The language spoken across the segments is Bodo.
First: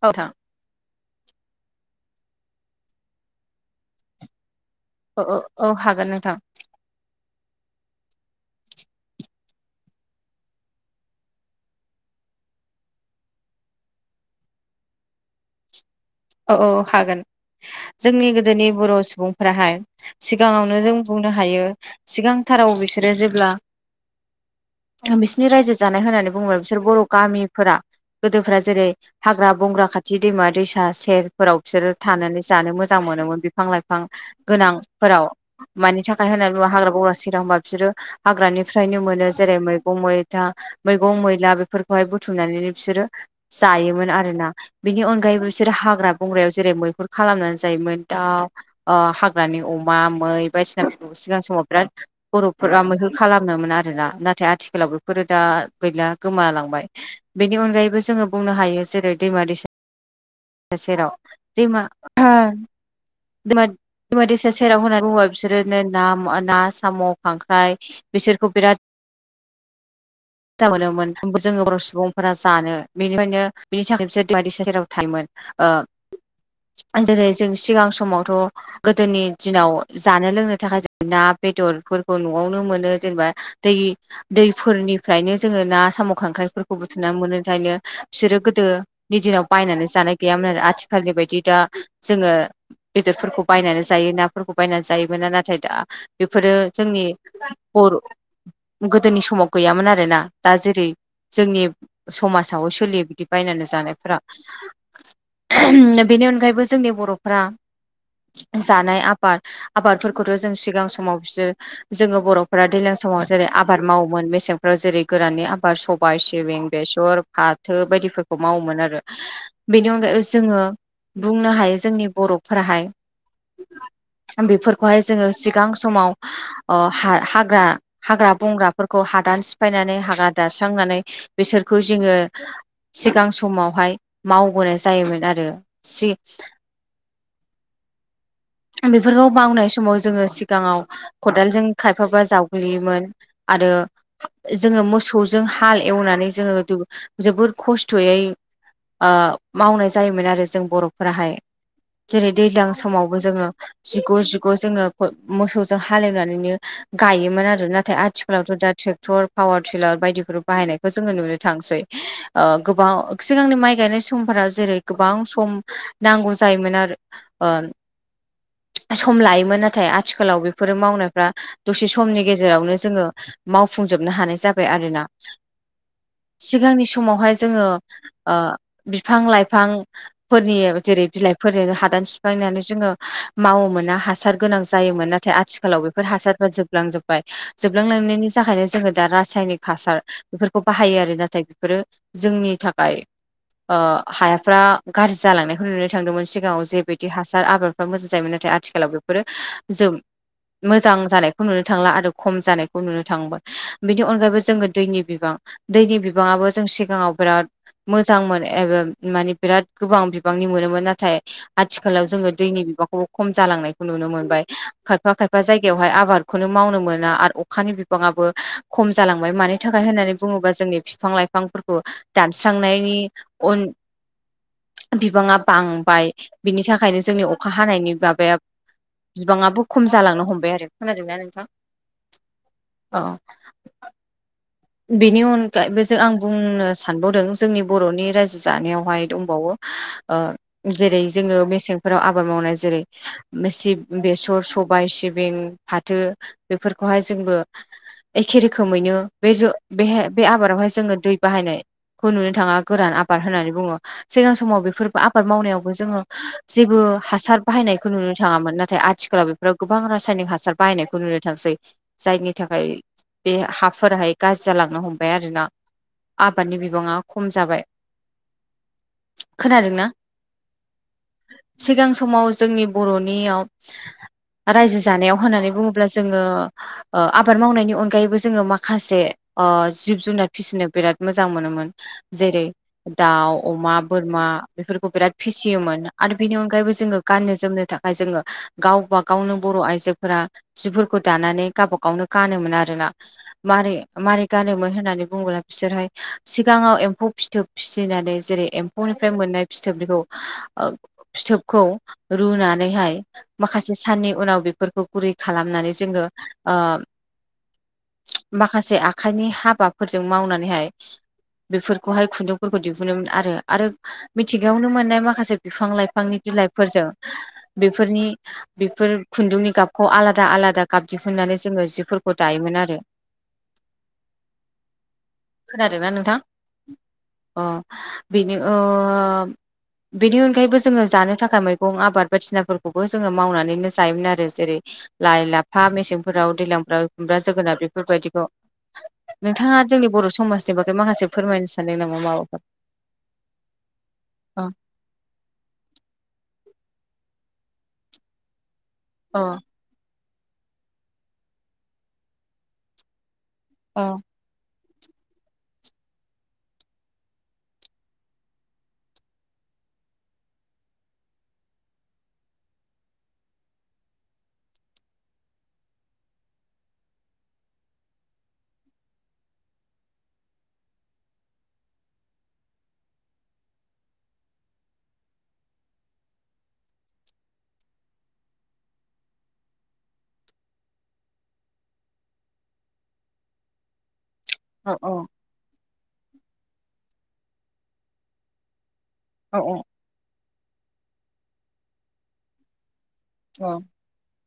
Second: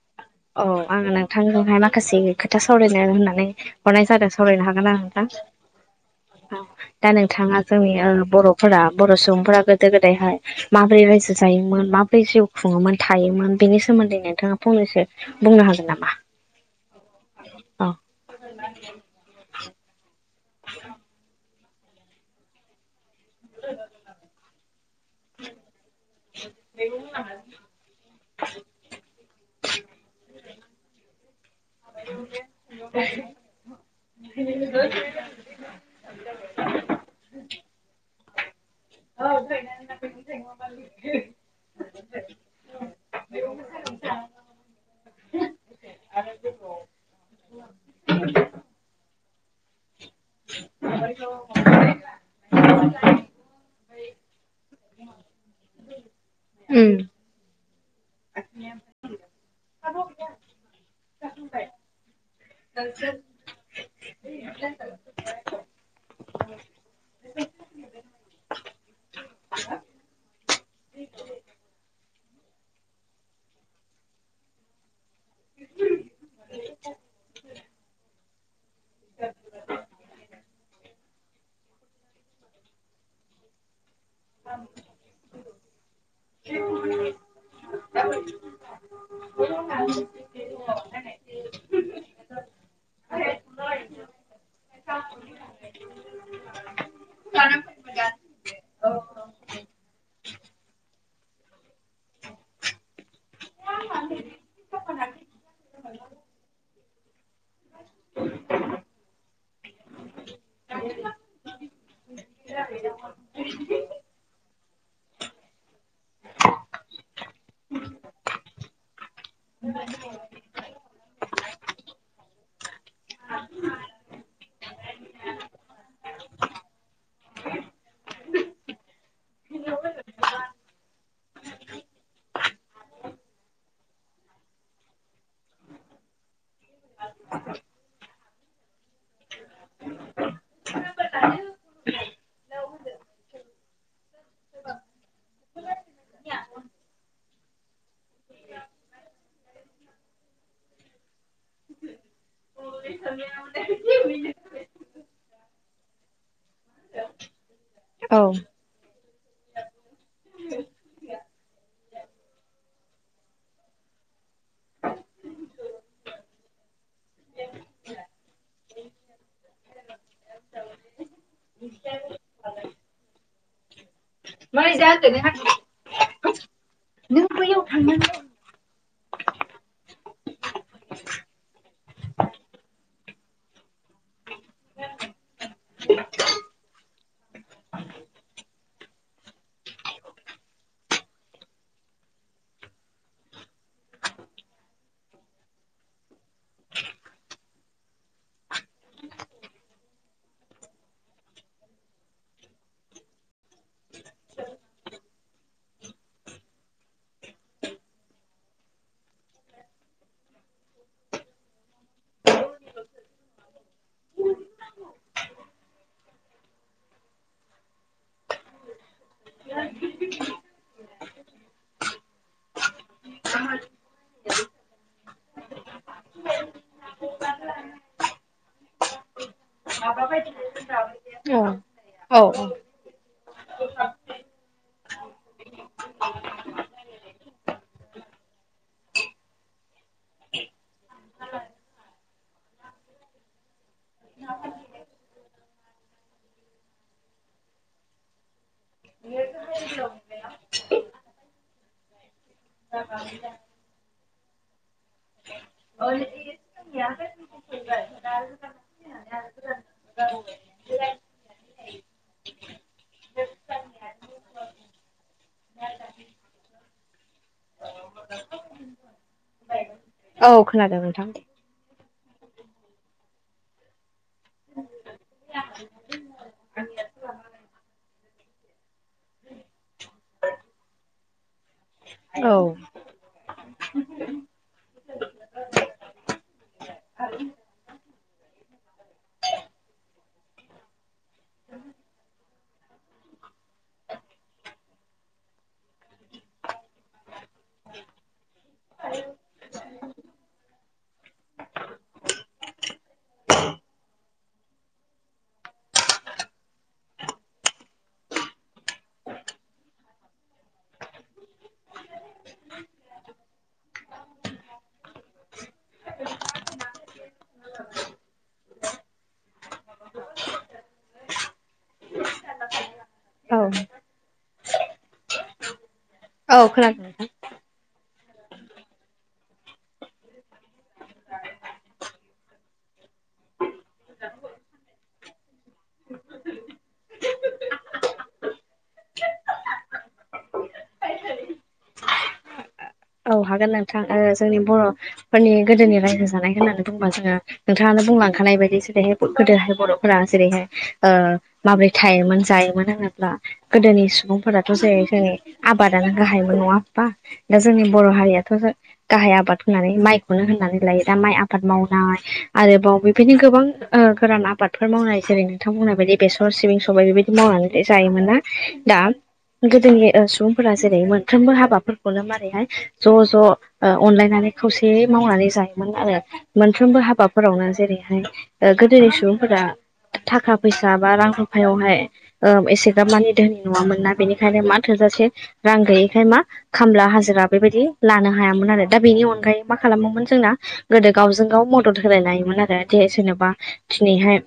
औ नोंथां औ आं नोंथांजोंहाय माखासे खोथा सावरायनो होननानै हरनाय जादों सावरायनो हागोन ना औ नोंथां औ औ हागोन नोंथां औ दा नोंथाङा जोंनि बर'फोरा बर' सुबुंफोरा गोदो गोदायहाय माबोरै रायजो जायोमोन माबोरै जिउ खुङोमोन थायोमोन बेनि सोमोन्दैनो नोथाङा फंनैसो बुंनो हागोन नामा? औ औ हागोन अ जोंनि गोदोनि बर' सुबुंफ्राहाय सिगाङावनो जों बुंनो हायो सिगांथाराव बिसोर बिसोरो जेब्ला बिसोरनि रायजो जानाय होननानै बुङोब्ला बिसोर बर' गामिफोरा गोदोफ्रा जेरै हाग्रा बंग्रा खाथि दैमा दैसा सा सेरफोराव बिसोरो थानानै जानो मोजां मोनोमोन बिफां लाइफां गोनांफोराव मानि थाखाय होननानै बुंबा हाग्रा बंग्रा होनबा बिसोरो हाग्रानिफ्रायनो मोनो जेरै मैगं मैथा मैगं मैला बेफोरखौहाय बुथुमनानैनो बिसोरो जायोमोन आरोना बेनि अनगायैबो बिसोरो हाग ग्रा बंग्रायाव जेरै मैहुर खालामनानै जायोमोन दाउ हाग्रानि अमा मै बायदिसिनाफोरखौ सिगां समाव बिराद बर'फोरा मैहोर खालामनोमोन आरोना नाथाय आथिखालाव बेफोरो दा गैला गोमालांबाय। उम बेनि अनगायैबो जोङो बुंनो हायो जेरै दैमा दैसा बे सेराव दैमा [inaudible] दैमा दैसा सेराव होना बुङो बिसोरनो ना ना साम', खांख्राइ, बिसोरखौ बिराद मोजां मोनोमोन जोङो बर' सुबुंफोरा जानो बेनिफ्रायनो बिनि थाखाय बिसोर दैमा दैसा सेराव थायोमोन। ओ जेरै जों सिगां समावथ' गोदोनि दिनाव जानो लोंनो थाखाय ना बेदरफोर खौ न'आवनो मोनो जेनेबा दै दैफोरनिफ्रायनो जोङो ना साम' खांख्राइफोरखौ बुथुमना मोनोखायनो बिसोरो गोदो नि दिनाव बायनानै जानाय गैयामोन आरो आथिखालनि बायदि दा जोङो बेदरफोरखौ बायनानै जायो नाफोरखौ बायनानै जायोमोना नाथाय दा बेफोरो जोंनि बर' गोदोनि समाव गैयामोन दा जेरै जोंनि समाजाव सोलियो बिदि बायनानै जानायफोरा। बेनि अनगायैबो जोंनि बर'फ्रा जानाय आबाद आबादफोरखौथ' जों सिगां समाव बिसोर जोङो बर'फोरा दैज्लां समाव जेरै आबाद मावोमोन मेसें फोराव जेरै गोराननि आबाद सबायाइ सिबिं बेसर फाथो बायदिफोरखौ मावोमोन आरो। बेनि अनगायै जोङो बुंनो हायो जोंनि बर'फोराहाय बेफोरखौहाय जोङो सिगां समाव ओ हा-हाग्रा हाग्रा बंग्राफोरखौ हादान सिफायनानै हाग्रा दानस्रांनानै बिसोरखौ जोङो सिगां समावहाय मावबोनाय जायोमोन आरो सि बेफोरखौ बावनाय समाव जोङो सिगाङाव खदालजों खायफाबा जावग्लियोमोन आरो जोङो मोसौजों हाल एवनानै जोङो जोबोद खस्थ'यै ओ मावनाय जायोमोन आरो जों बर'फोराहाय जेरै दैज्लां समाव बो जोङो जिग' जिग' जोङो फो मोसौजों हालेवनानैनो गायोमोन आरो नाथाय औ आथिखालावथ' दा ट्रेक टर पावार टिलार बायदिफोर बाहायनायखौ जोङो नुनो थांसै‌। ओ गोबाव सिगांनि माइ गायनाय समफोराव जेरै गोबां सम नांगौ जायोमोन आरो ओ सम लायोमोन नाथाय आथिखालाव बेफोरो मावनायफ्रा दसे समनि गेजेरावनो जोङो मावफुंजोबनो हानाय जाबाय नै आरोना जाखो नोंहा सिगांनि नों समावहाय बैयाव जोङो थांनांगौ ओ बिफां लाइफां फोरनि जेरै बिलाइफोरजोंनो हादान सिफायनानै जोङो मावोमोना हासार गोनां जायोमोन नाथाय आथिखालाव बेफोर हासारफ्रा जोबलांजोबबाय। जोबलांलांनायनि थाखायनो जोङो दा रासायनिक हासार बेफोरखौ बाहायो आरो बेफोरो जोंनि थाखाय ओ हायाफ्रा गाज्रि जालांनायखौ नुनो थांदोंमोन सिगाङाव जे बिदि हा सार आबादफ्रा मोजां जायोमोन नाथाय आथिखालाव बेफोरो जों मोजां जानायखौ नुनो थांला आरो खम जानायखौ नुनो थांबाय बेनि अनगायैबो जोङो दैनि बिबां दैनि बिबाङाबो जों सिगाङाव बिराद मोजांमोन एबा माने बिराद गोबां बिबांनि मोनोमोन नाथाय आथिखालाव जोङो दैनि बिबारखौबो खम जालांनायखौ नुनो मोनबाय। खायफा खायफा जायगायावहाय आबादखौनो मावनो मोना आरो अखानि बिबाङाबो खम जालांबाय मानि थाखाय होननानै बुङोबा जोंनि बिफां लाइफांफोरखौ दानस्रांनायनि उन बिबाङा बांबाय बिनि था ओंखायनो जोंनि अखा हानायनि माबाया बिबाङाबो खम जालांनो हमबाय खोनादोंना औ नोंथां औ औ बेनि अनगायै बेजों आं बुंनो सानबावदों जोंनि बर'नि रायजो जानायावहाय दंबावो ओ जेरै जोङो मेसेंफोराव आबाद मावनाय जेरै मेसिद बेसर सबाय सिबिं फाथो बेफोरखौहाय जोंबो एखे रोखोमैनो बे बेहाय बे आबादावहाय जोङो दै बाहायनायखौ नुनो आबाद होननानै बुङो सिगां समाव बेफोरबो आबाद मावनायावबो जोङो जेबो हासार बाहायनायखौ नुनो थाङामोन नाथाय आथिखालाव बे बेाव गोबां रासायनिक हासार बाहायनायखौ नुनो थांसै जायनि थाखाय बे हाफोराहाय गाज्रि जालांनो हमबाय आरोना आबादनि बिबाङा खम जाबाय खोनादों ना औ खोनादों नोंथां सिगां समाव जोंनि बर'नियाव रायजो जानायाव होननानै बुङोब्ला जोङो ओ आबाद मावनायनि अनगायैबो जोङो माखासे ओ जिब जुनार फिसिनो बिराद मोजां मोनोमोन औ जेरै दाउ अमा बोरमा बेफोरखौ बिराद फिसियोमोन आरो बेनि अनगायैबो जोङो गाननो जोमनो थाखाय जोङो गावबा गावनो बर' आइजोफोरा जिफोरखौ दानानै गावब गावनो गानोमोन आरोना मारै मारै गानोमोन होननानै बुङोब्ला बिसोरहाय सिगाङाव एम्फौ फिथोब फिसिनानै जेरै एफौनिफ्राय मोननाय फिथोब बेखौ फिथोबखौ रुनानैहाय माखासे साननि उनाव बेफोरखौ गुरै खालामनानै जोङो ओ माखासे आखाइनि हाबाफोरजों मावनानैहाय बेफोरखौहाय खुन्दुंफोरखौ दिहुनोमोन आरो आरो मिथिगायावनो मोननाय माखासे बिफां लाइफांनि बिलाइफोरजों बेफोरनि बेफोर खुन्दुंनि गाबखौ आलादा आलादा गाब दिहुननानै जोङो जिफोरखौ दायोमोन आरो औ खोनादों ना नोंथां? औ खोनादों नोंथां। अ बेनो ओ बेनि अनगायैबो जोङो जानो थाखाय मैगं आबाद बायदिसिनाफोरखौबो जोङो मावनानैनो जायोमोन आरो जेरै लाइ लाफा मेसेंफोराव दैलांफोराव खुमब्रा जोगोनार बेफोरबायदि नोंथाङा जोंनि बर' समाजनि बागै माखासे फोरमायनो सानदों नामा माबाफोर? औ हागोन नोंथां। जोंनि अ बर' फोरनि गोदोनि रायजो जानाय होन्नानै बुंयोबा जोङो नोंथाङानो बुंलांखानाय बायदि जेरैहाय अ गोदोहाय बर'फोरा जेरैहाय ओ माब्रै थायोमोन जायोमोन होनङोब्ला अ गोदोनि सुबुंफोराथ' जेर जों आबादानो गाहायबो नङा होमबा? दा जोंनि बर'हारिआ थ' गाहाय आबाद होननानै माइखौनो होननानै लायो दा माइ आबाद मावनाय आरोबाव बेबायनो गोबां ओ गोरान आबादफोर मावनाय जेरै नोंथांमोनहा बायदि बेसर सिबिं सबाय बेबायदि मावनानै जायोमोन ना दा गोदोनि ओ सुबुंफोरा मोनफ्रोमबो हाबाफोरखौबो मारैहाय ज' ज' अनलायनानै खौसेयै मावनानै जायोमोन आरो। मोनफ्रोमबो हाबाफोरावनो जेरैहाय गोदोनि सुबुंफोरा थाखा फैसा बा रां रुफायावहाय एसेग्राब मानि दोनि नङामोना बेनि खायनो मा अ अ थोजासे रां गैयैखाय मा खामला हाजिरा बेबायदि लानो हायामोन आरो दा बेनि अ अनगायै मा उम खालामोमोन जोंना गोदो गावजों गाव मदद होलाय लायोमोन आरो जे सोरनोबा अ जेरैहाय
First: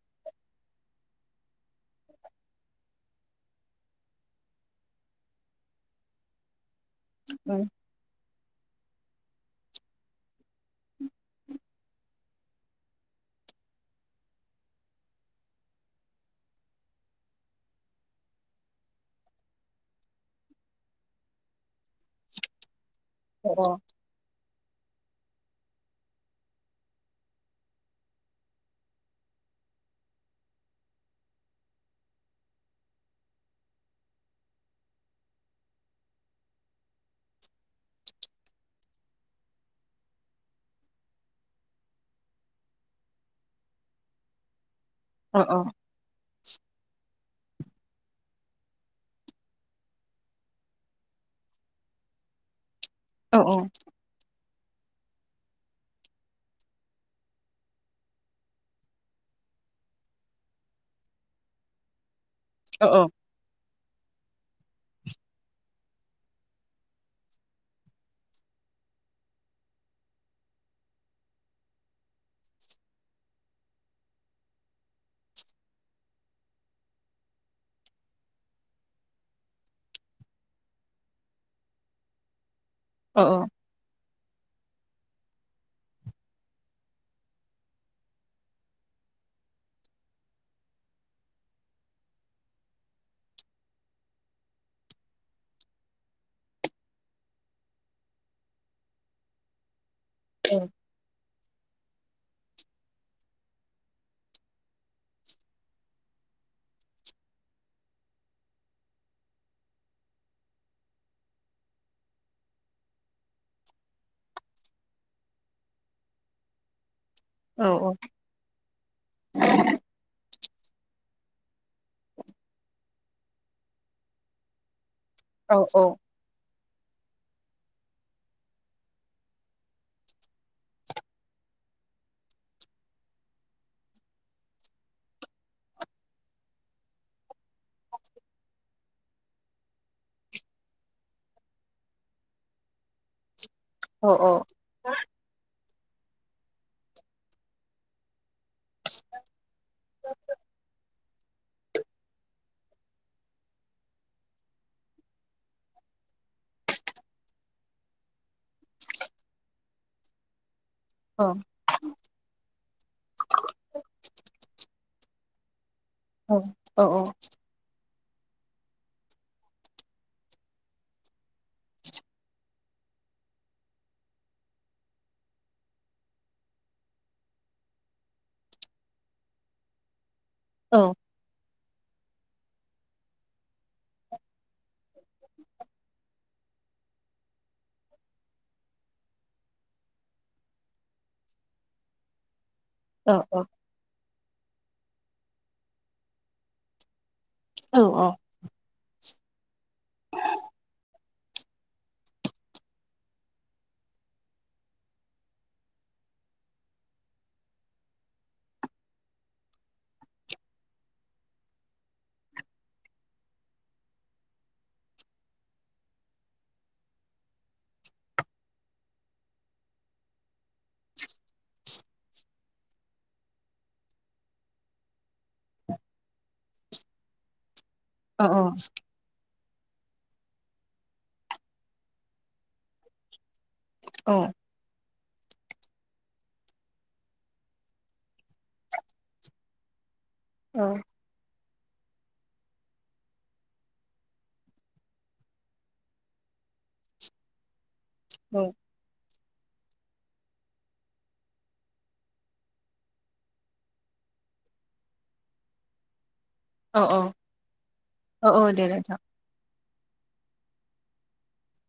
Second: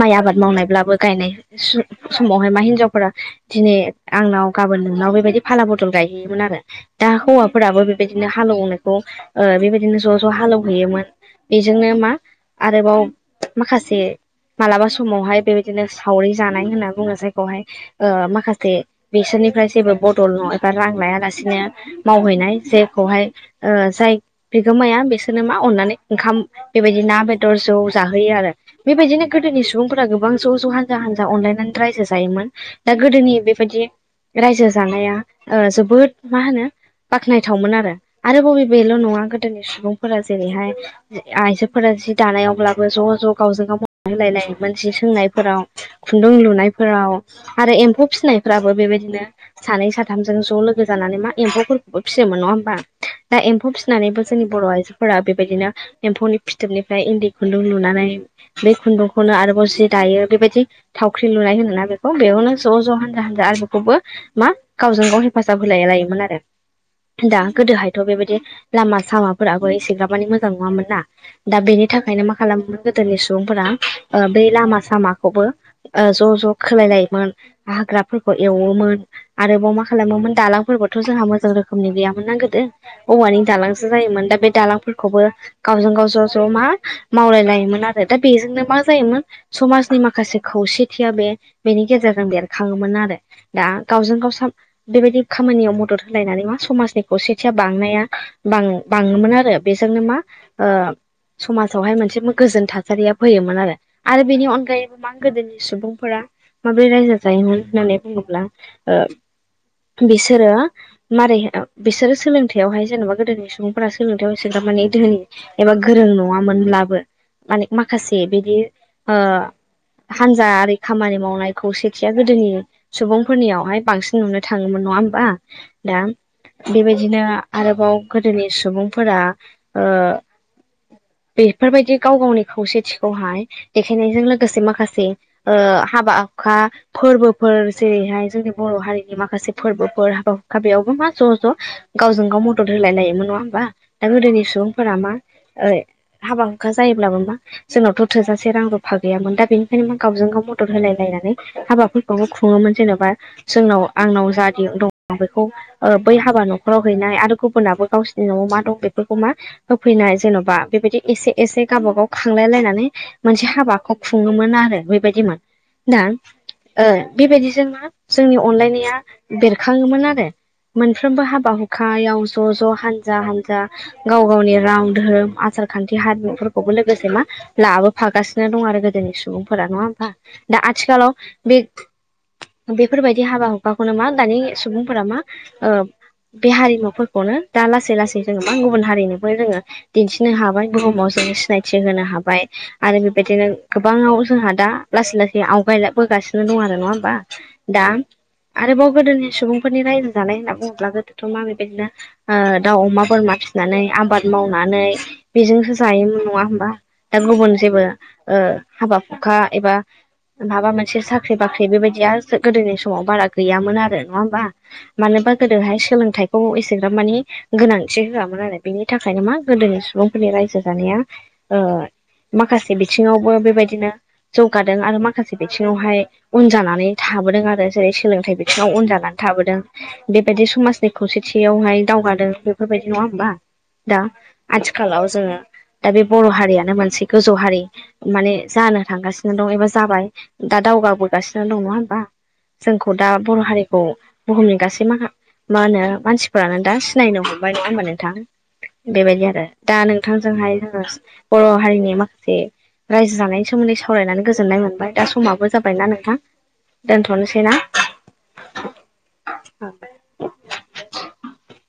माइ आबाद मावनायब्लाबो गायनाय समावहाय मा हिनजावफोरा- दिनै आंनाव गाबोन नोंनाव बेबायदि फाला बथल गायहैयोमोन। आरो दा हौवाफोराबो बेदिनो हालेवनायखौ ओ बेबायदिनो ज' ज' हालेवहैयोमोन। बेजोंनो मा आरोबाव माखासे मालाबा समावहाय बेबायदिनो सावरि जानाय होनना बुङो जायखौहाय ओ माखासे बिसोरनिफ्राय जेबो बदल नङ एबा रां लायालासिनो मावहैनाय जेखौहाय ओ अ जाय बिगोमाया बिसोरनो मा अननानै ओंखाम बेबायदि ना बेदर जौ जाहोयो आरो। बेबायदिनो गोदोनि सुबुंफोरा गोबां ज' ज' हानजा हानजा अनलायनानै रायजो जायोमोन। दा गोदोनि बेबायदि रायजो जानाया ओ जोबोद मा होनो बाख्नायथावमोन आरो। आरो बबे बेल' नङा गोदोनि सुबुंफोरा जेरैहाय- आइजोफोरा जि दानायावब्लाबो ज' ज' गावजों गाव होलाय लायोमोन जि सोंनाय अ फोराव। खुन्दुं लुनायफोराव आरो एम्फौ फिसिनायफ्राबो बेबायदिनो सानै साथामजों ज' लोगो जानानै मा एम्फौफोरखौबो फिसियोन नङा होमबा दा अ एम्फौ फिनानैबो जोंनि बर' आइजोफोरा बेबायदिनो एम्फौनि फिथोबनिफ्राय इन्दि खुन्दुं लुनानै बे खुन्दुंखौनो आरोबाव जि दायो बेबायदि थावख्रि लुनाय होनोना बेखौ बेयावनो ज' अ ज' हानजा हानजा आरो बेखौबो मा गावजों गाव हेफाजाब होलाय लायोमोन आरो। दा गोदोहायथ' बेबायदि लामा सामाफोराबो एसेग्र मानि मोजां नङामोन ना? दा बेनि थाखायनो मा खालामोमोन गोदोनि सुबुंफोरा ओ बे लामा सामाखौबो- ओ ज' ज' खोलायलायोमोन हाग्राफोरखौ एवोमोन आरोबाव मा खालामोमोन दालांफोरखौथ' थ' जोंहा मोजां गैयामोन ना गोदो औवानि दालांसो जायोमोन। बे दालां फोरखौबो गावजों गाव ज' ज' मा मावलाय लायोमोन आरो दा बेजोंनो मा जायोमोन समाजनि माखासे खौसेथिया बे बेनि गेजेरजों बेरखाङोमोन। आरो दा गावजों गाव [unintelligible] बेबायदि खामानियाव मथे मदद होलायनानै मा समाजनि खौसेथिया बांनाया बाङोमोन आरो बेजोंनो मा ओ समाजावहाय मोनसे गोजोन थासारिया फैयोमोन। आरो आरो बेनि अनगायैबो मा गोदोनि सुबुंफोरा माब्रै रायजो जायोमोन होननानै बुङोब्ला बिसोरो मारै बिसोरो सोलोंथायाइावहाय जेन'बा गोदोनि सुबुंफोरा सोलोंथायाइाव एसेग्राब माने [unintelligible] धोन एबा गोरों नंआ मोन ब्लाबो अ माने औ माखासे बिदि हानजा आरि खामानि मावनायखौ सेथिया गोदोनि सुबुंफोरनियावहाय बांसिन नुनो थाङोमोन नङा होमबा। औ दा बेबायदिनो आरोबाव गोदोनि सुबुंफोरा ओ- बेफोरबायदि गाव गावनि खौसेथिखौहाय देखायनायजों लोगोसे माखासे ओ हाबा हुखा फोरबोफोर जेरैहाय जोंनि बर' हारिनि माखासे फोरबोफोर औ [unintelligible] मा ज' ज' गावजों गाव मदद होलाय लायोमोन नङा होमबा औ दा गोदोनि सुबुंफोरा मा ओ हाबा हुखा जायोब्लाबो मा जोंनावथ' थोजासे रां रुफा गैयामोन दा बेनिखायनो मा गावजों गाव मदद होलाय लायनानै हाबाफोरखौ बो खुङोमोन जेनेबा जोंनाव आंनाव जा दं बेखौ बै हाबा न'खराव हैनाय आरो गुबुनाबो गावसिनि न'आव मा दं बेफोरखौ मा होफैनाय जेन'बा बेबायदि औ एसे एसे गावबागाव खांलाय लायनानै मोनसे हाबाखौ खुङोमोन आरो बेबायदिमोन। दा औ ओ बेबायदिजों मा जोंनि अनलायनाया बेरखाङोमोन आरो। मोनफ्रोमबो हाबा हुखायाव ज' ज' हानजा हानजा गाव गावनि राव दोरोम आसार खान्थि हारिमुफोरखौबो लोगोसे मा लाबोफागासिनो दं आरो गोदोनि सुबुंफोरा नङा होमबा? दा आथिखालाव बे बेफोरबायदि हाबा हुखाखौनो मा दानि सुबुंफोरा मा ओ बे हारिमुफोरखौनो दा लासै लासै जोङो मा गुबुन हारिनोबो जोङो दिन्थिनो हाबाय बुहुमाव जोङो सिनायथि होनो हाबाय। आरो औ बेबायदिनो गोबाङाव जोंहा दा लासै लासै आवगायबोगासिनो दं आरो नङा होमबा औ दा आरोबाव गोदोनि सुबुंफोरनि रायजो जानाय होनना बुङोब्ला गोदोथ' माबे [unintelligible] ओ दाउ अमा बोरमा फिसिनानै आबाद मावनानै बेजोंसो जायोमोन नङा होमबा? दा गुबुन जेबो ओ हाबा हुखा एबा माबा मोनसे साख्रि बाख्रि बेबायदिया गोदोनि समाव बारा गैयामोन आरो नङा होमबा? मानोबा गोदोहाय सोलोंथाइखौ एसेग्राब माने गोनांथि होआमोन आरो बेनि थाखायनो मा गोदोनि सुबुंफोरनि रायजो जानाया ओ माखासे बिथिङावबो बेबायदिनो जौगादों आरो माखासे बिथिङावहाय उन जानानै थाबोदों आरो जेरै औ सोलोंथाइ बिथिङाव उन जादों ना थाबोदों बेबायदि समाजनि खौसेथियावहाय दावगादों बेफोरबायदि नङा होमबा? दा आथिखालाव जोङो दा बे बर' हारियानो मोनसे गोजौ हारि माने जानो थांगासिनो दं एबा जाबाय। दा दावगाबोगासिनो दङ नङा होनबा जोंखौ दा बर' हारि खौ बुहुमनि गासै मा मा होनो मानसिफोरानो दा सिनायनो हमबाय नंङा होमबानों थां बेबायदि आरो दा नोंथांजोंहाय जोङो बर' हारिनि माखासे रायजो जानायनि सोमोन्दै सावरायनानै गोजोननाय मोनबाय दा समाबो जाबायना नोंथां औ औ दोनथ'नोसै ना औ औ दे नोंथां। [inaudible]